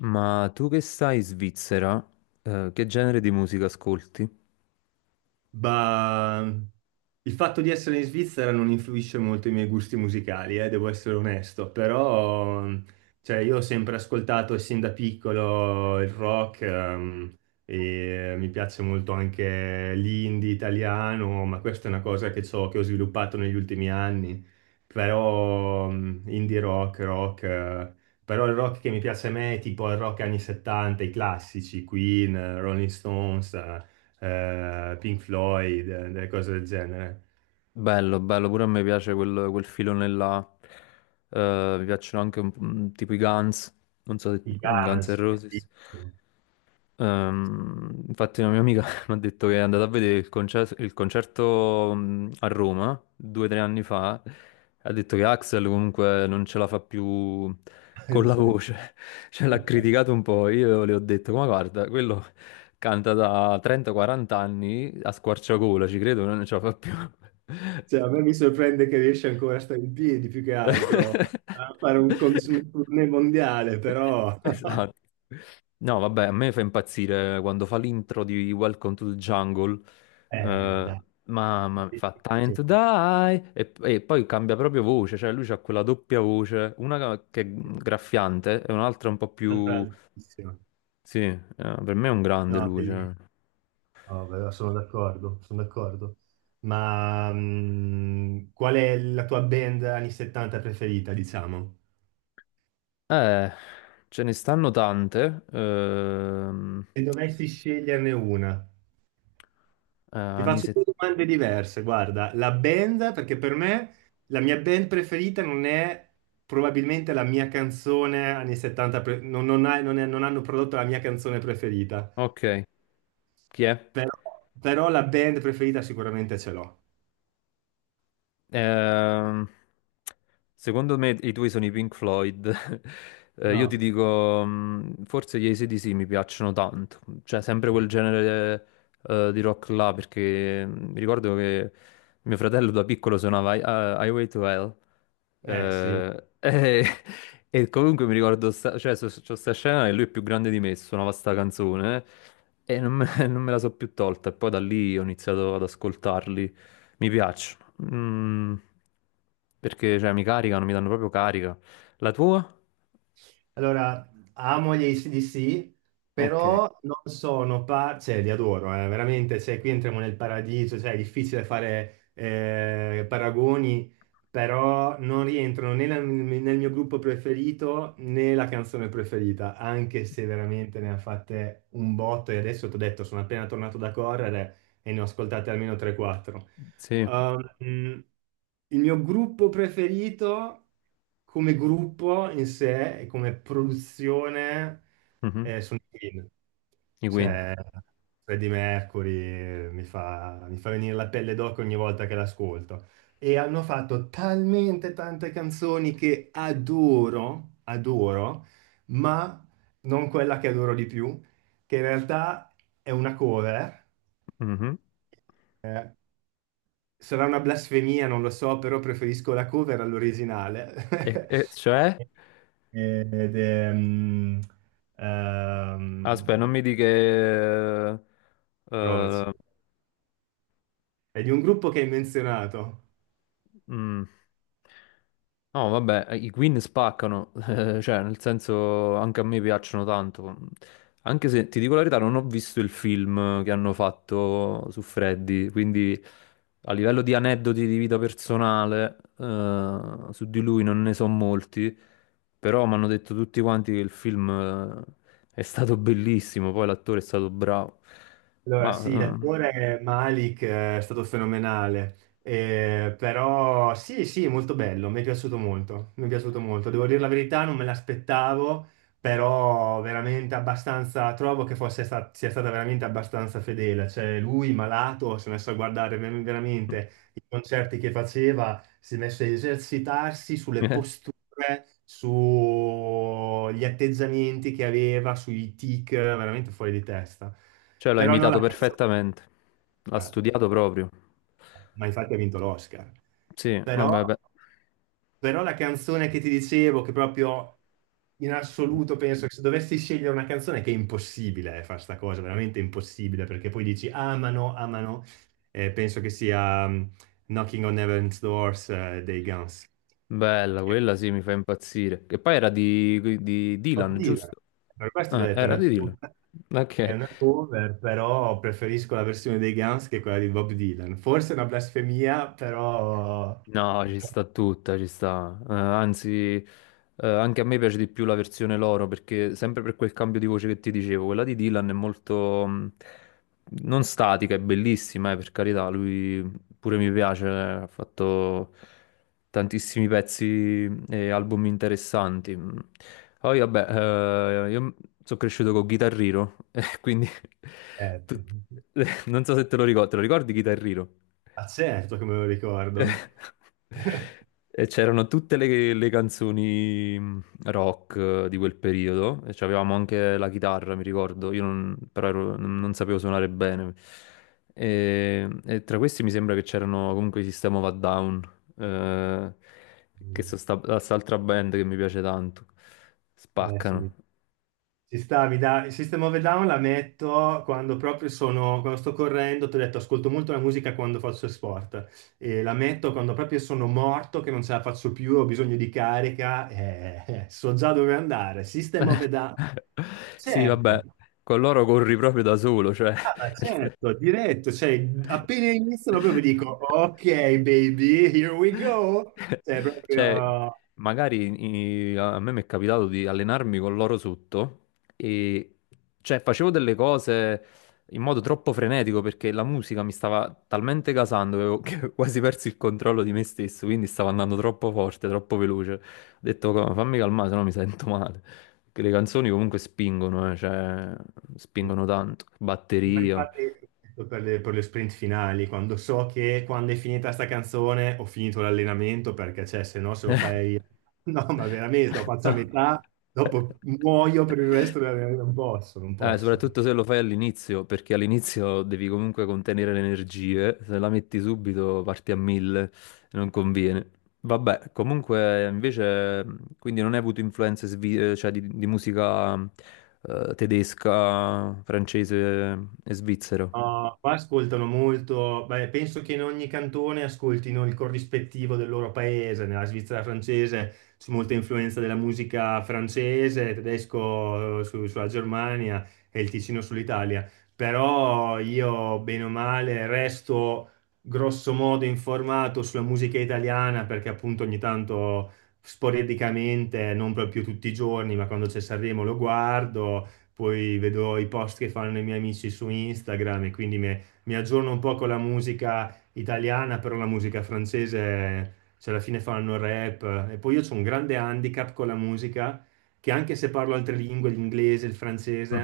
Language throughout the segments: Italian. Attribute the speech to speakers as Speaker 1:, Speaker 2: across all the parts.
Speaker 1: Ma tu che stai in Svizzera, che genere di musica ascolti?
Speaker 2: Ma il fatto di essere in Svizzera non influisce molto i miei gusti musicali, devo essere onesto. Però cioè, io ho sempre ascoltato sin da piccolo il rock, e mi piace molto anche l'indie italiano, ma questa è una cosa che, che ho sviluppato negli ultimi anni. Però indie rock, rock, però il rock che mi piace a me è tipo il rock anni 70, i classici, Queen, Rolling Stones, Pink Floyd, delle cose del genere.
Speaker 1: Bello, bello, pure a me piace quel filone là. Mi piacciono anche tipo i Guns, non so se
Speaker 2: I
Speaker 1: mm, Guns N'
Speaker 2: Guns,
Speaker 1: Roses.
Speaker 2: bellissimo.
Speaker 1: Infatti una mia amica mi ha detto che è andata a vedere il concerto a Roma due o tre anni fa. Ha detto che Axel comunque non ce la fa più con la voce, cioè l'ha criticato un po'. Io le ho detto, ma guarda, quello canta da 30-40 anni a squarciagola, ci credo, non ce la fa più.
Speaker 2: Cioè, a me mi sorprende che riesce ancora a stare in piedi più che altro, a fare un, un tournée mondiale, però...
Speaker 1: Esatto. No, vabbè, a me fa impazzire quando fa l'intro di Welcome to the Jungle. Eh,
Speaker 2: Dai,
Speaker 1: mamma mia, fa Time to
Speaker 2: bellissimo.
Speaker 1: Die e poi cambia proprio voce, cioè lui ha quella doppia voce, una che è graffiante e un'altra un po'
Speaker 2: Un'altra
Speaker 1: più...
Speaker 2: altissima.
Speaker 1: Sì, per me è un grande
Speaker 2: No,
Speaker 1: lui,
Speaker 2: bellissimo.
Speaker 1: cioè.
Speaker 2: No, però sono d'accordo, sono d'accordo. Ma qual è la tua band anni 70 preferita, diciamo?
Speaker 1: Eh, ce ne stanno tante.
Speaker 2: Se dovessi sceglierne una. Ti
Speaker 1: Anni
Speaker 2: faccio due
Speaker 1: 70.
Speaker 2: domande diverse. Guarda, la band, perché per me la mia band preferita non è probabilmente la mia canzone anni 70, pre- non, non ha- non è- non hanno prodotto la mia canzone preferita,
Speaker 1: Ok, chi è?
Speaker 2: però, però la band preferita sicuramente ce l'ho.
Speaker 1: Ehm, Secondo me i tuoi sono i Pink Floyd. Io ti
Speaker 2: No.
Speaker 1: dico, forse gli AC/DC mi piacciono tanto, cioè sempre quel genere di rock là, perché mi ricordo che mio fratello da piccolo suonava Highway to Hell.
Speaker 2: Eh sì.
Speaker 1: Eh, e, e comunque mi ricordo, c'ho sta scena e lui è più grande di me, suonava sta canzone e non me, non me la so più tolta. E poi da lì ho iniziato ad ascoltarli. Mi piace. Mm, Perché cioè, mi caricano, mi danno proprio carica. La tua?
Speaker 2: Allora, amo gli AC/DC,
Speaker 1: Ok,
Speaker 2: però non sono par- cioè li adoro, veramente, cioè qui entriamo nel paradiso, cioè è difficile fare paragoni, però non rientrano né nel mio gruppo preferito né la canzone preferita, anche se veramente ne ha fatte un botto e adesso ti ho detto, sono appena tornato da correre e ne ho ascoltate almeno 3-4.
Speaker 1: sì,
Speaker 2: Il mio gruppo preferito come gruppo in sé e come produzione
Speaker 1: mhm,
Speaker 2: sono i Queen.
Speaker 1: i Queen.
Speaker 2: Cioè, Freddie Mercury mi fa venire la pelle d'oca ogni volta che l'ascolto. E hanno fatto talmente tante canzoni che adoro, adoro, ma non quella che adoro di più, che in realtà è una cover,
Speaker 1: Mhm.
Speaker 2: eh, sarà una blasfemia, non lo so, però preferisco la cover all'originale.
Speaker 1: E cioè?
Speaker 2: Ed è,
Speaker 1: Aspetta, non
Speaker 2: ehm,
Speaker 1: mi di che...
Speaker 2: Rovez.
Speaker 1: eh,
Speaker 2: È di un gruppo che hai menzionato.
Speaker 1: Mm. No, vabbè, i Queen spaccano, cioè, nel senso, anche a me piacciono tanto. Anche se, ti dico la verità, non ho visto il film che hanno fatto su Freddy, quindi a livello di aneddoti di vita personale, su di lui non ne so molti, però mi hanno detto tutti quanti che il film, eh, è stato bellissimo, poi l'attore è stato bravo.
Speaker 2: Allora, sì,
Speaker 1: Ma,
Speaker 2: l'attore Malik è stato fenomenale. Però sì, sì, molto bello, mi è piaciuto molto, mi è piaciuto molto. Devo dire la verità, non me l'aspettavo, però veramente abbastanza, trovo che sia stata veramente abbastanza fedele. Cioè, lui malato si è messo a guardare veramente i concerti che faceva, si è messo a esercitarsi sulle
Speaker 1: eh,
Speaker 2: posture, sugli atteggiamenti che aveva, sui tic, veramente fuori di testa.
Speaker 1: cioè, l'ha
Speaker 2: Però non
Speaker 1: imitato
Speaker 2: la canzone,
Speaker 1: perfettamente. L'ha studiato proprio.
Speaker 2: ma infatti ha vinto l'Oscar.
Speaker 1: Sì,
Speaker 2: Però,
Speaker 1: vabbè, beh.
Speaker 2: però la canzone che ti dicevo, che proprio in assoluto penso che se dovessi scegliere una canzone, che è impossibile fare sta cosa, veramente impossibile, perché poi dici amano, amano, penso che sia Knocking on Heaven's Doors dei Guns.
Speaker 1: Bella, quella sì, mi fa impazzire. Che poi era di Dylan,
Speaker 2: Partita.
Speaker 1: giusto?
Speaker 2: Per questo ho detto,
Speaker 1: Era di Dylan.
Speaker 2: è
Speaker 1: Ok.
Speaker 2: una cover, però preferisco la versione dei Guns che quella di Bob Dylan. Forse è una blasfemia, però...
Speaker 1: No, ci sta tutta, ci sta. Anzi, anche a me piace di più la versione loro perché sempre per quel cambio di voce che ti dicevo, quella di Dylan è molto non statica, è bellissima, per carità, lui pure mi piace, ha fatto tantissimi pezzi e album interessanti. Mm. Poi vabbè, io sono cresciuto con Guitar Hero, e quindi
Speaker 2: Eh,
Speaker 1: tut- non so se te lo ricordi, te lo ricordi Guitar Hero?
Speaker 2: ma certo che me lo ricordo.
Speaker 1: E c'erano tutte le canzoni rock di quel periodo, e avevamo anche la chitarra, mi ricordo, io non, però ero- non sapevo suonare bene. E tra questi mi sembra che c'erano comunque i System of a Down, eh, che sono quest'altra band che mi piace tanto.
Speaker 2: Eh sì.
Speaker 1: Spaccano.
Speaker 2: Ci stavi, dai. System of a Down la metto quando proprio sono, quando sto correndo, ti ho detto, ascolto molto la musica quando faccio sport e la metto quando proprio sono morto, che non ce la faccio più, ho bisogno di carica, so già dove andare. System of a Down,
Speaker 1: Sì, vabbè,
Speaker 2: certo,
Speaker 1: con loro corri proprio da solo, cioè...
Speaker 2: ah,
Speaker 1: nel sen-
Speaker 2: certo, diretto, cioè appena iniziano proprio dico, ok baby, here we go, cioè
Speaker 1: Cioè,
Speaker 2: proprio...
Speaker 1: a me mi è capitato di allenarmi con l'oro sotto e cioè, facevo delle cose in modo troppo frenetico perché la musica mi stava talmente gasando che avevo che ho quasi perso il controllo di me stesso, quindi stavo andando troppo forte, troppo veloce. Ho detto, Fammi calmare, sennò mi sento male. Perché le canzoni comunque spingono, cioè,
Speaker 2: Sì.
Speaker 1: spingono tanto.
Speaker 2: Sì, ma
Speaker 1: Batteria.
Speaker 2: infatti per le sprint finali, quando so che quando è finita sta canzone ho finito l'allenamento perché cioè, se no se lo fai... No, ma veramente, lo faccio a
Speaker 1: No.
Speaker 2: metà, dopo muoio per il resto dell'allenamento, non posso, non posso.
Speaker 1: Soprattutto se lo fai all'inizio, perché all'inizio devi comunque contenere le energie, se la metti subito parti a mille, non conviene. Vabbè, comunque invece, quindi non hai avuto influenze di musica tedesca, francese e svizzera.
Speaker 2: No, qua ascoltano molto, beh, penso che in ogni cantone ascoltino il corrispettivo del loro paese, nella Svizzera francese c'è molta influenza della musica francese, tedesco sulla Germania e il Ticino sull'Italia, però io bene o male resto grosso modo informato sulla musica italiana perché appunto ogni tanto sporadicamente, non proprio tutti i giorni, ma quando c'è Sanremo lo guardo, poi vedo i post che fanno i miei amici su Instagram e quindi mi aggiorno un po' con la musica italiana, però la musica francese, cioè alla fine fanno rap. E poi io ho un grande handicap con la musica, che anche se parlo altre lingue, l'inglese, il francese,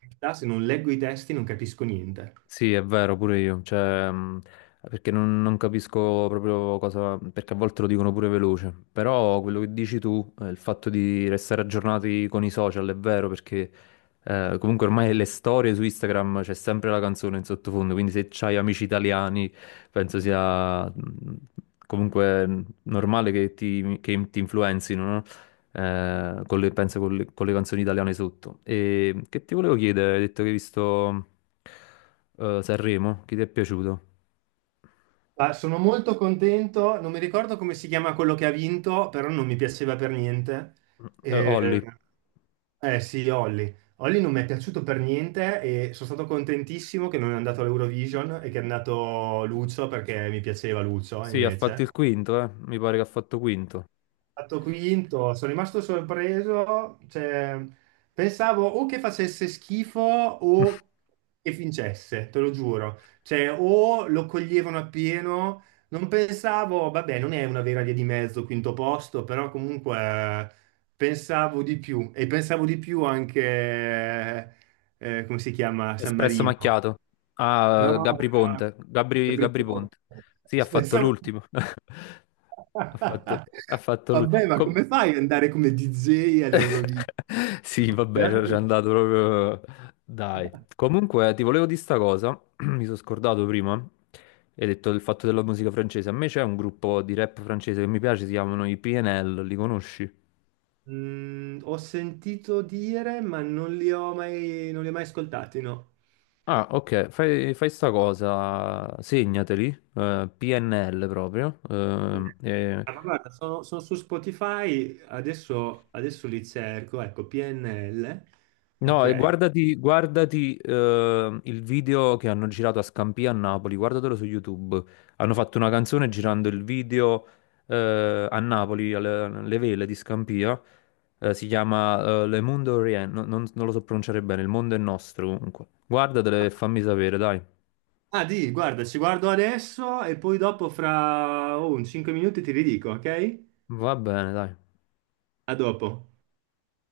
Speaker 2: in realtà se non leggo i testi non capisco niente.
Speaker 1: Sì, è vero, pure io, cioè, perché non capisco proprio cosa, perché a volte lo dicono pure veloce, però quello che dici tu, il fatto di restare aggiornati con i social è vero, perché comunque ormai le storie su Instagram c'è sempre la canzone in sottofondo, quindi se c'hai amici italiani penso sia comunque normale che ti influenzino, no? Eh, con le, penso con le canzoni italiane sotto. E che ti volevo chiedere, hai detto che hai visto Sanremo, chi ti è piaciuto?
Speaker 2: Ah, sono molto contento, non mi ricordo come si chiama quello che ha vinto, però non mi piaceva per niente. Ehm,
Speaker 1: Olli,
Speaker 2: Eh sì, Olli. Olli non mi è piaciuto per niente e sono stato contentissimo che non è andato all'Eurovision e che è andato Lucio perché mi piaceva Lucio
Speaker 1: sì, ha fatto
Speaker 2: invece.
Speaker 1: il quinto, mi pare che ha fatto quinto.
Speaker 2: Fatto quinto, sono rimasto sorpreso, cioè, pensavo o che facesse schifo o che vincesse, te lo giuro, cioè, o lo coglievano appieno, non pensavo, vabbè, non è una vera via di mezzo, quinto posto, però comunque pensavo di più e pensavo di più anche, come si chiama, San
Speaker 1: Espresso
Speaker 2: Marino,
Speaker 1: macchiato. Ah,
Speaker 2: no?
Speaker 1: Gabri Ponte, Gabri Ponte. Sì, ha fatto
Speaker 2: Pensavo,
Speaker 1: l'ultimo. Ha fatto, ha fatto
Speaker 2: vabbè, ma
Speaker 1: l'ultimo.
Speaker 2: come fai ad andare come DJ all'Eurovision?
Speaker 1: Sì,
Speaker 2: No,
Speaker 1: vabbè, ci c'è
Speaker 2: veramente.
Speaker 1: andato proprio. Dai. Comunque, ti volevo dire sta cosa. Mi sono scordato prima. Hai detto del fatto della musica francese. A me c'è un gruppo di rap francese che mi piace, si chiamano i PNL, li conosci?
Speaker 2: Mm, ho sentito dire, ma non li ho mai ascoltati, no.
Speaker 1: Ah, ok, fai sta cosa, segnateli, PNL proprio, e
Speaker 2: Ah, ma guarda, sono, sono su Spotify, adesso, adesso li cerco, ecco, PNL,
Speaker 1: no, e
Speaker 2: ok.
Speaker 1: guardati il video che hanno girato a Scampia a Napoli, guardatelo su YouTube. Hanno fatto una canzone girando il video a Napoli, alle vele di Scampia. Si chiama Le Mondo Orient, non lo so pronunciare bene, Il Mondo è Nostro comunque. Guardatelo e fammi sapere, dai.
Speaker 2: Ah, di, guarda, ci guardo adesso e poi dopo fra oh, un 5 minuti ti ridico, ok?
Speaker 1: Va bene, dai.
Speaker 2: A dopo.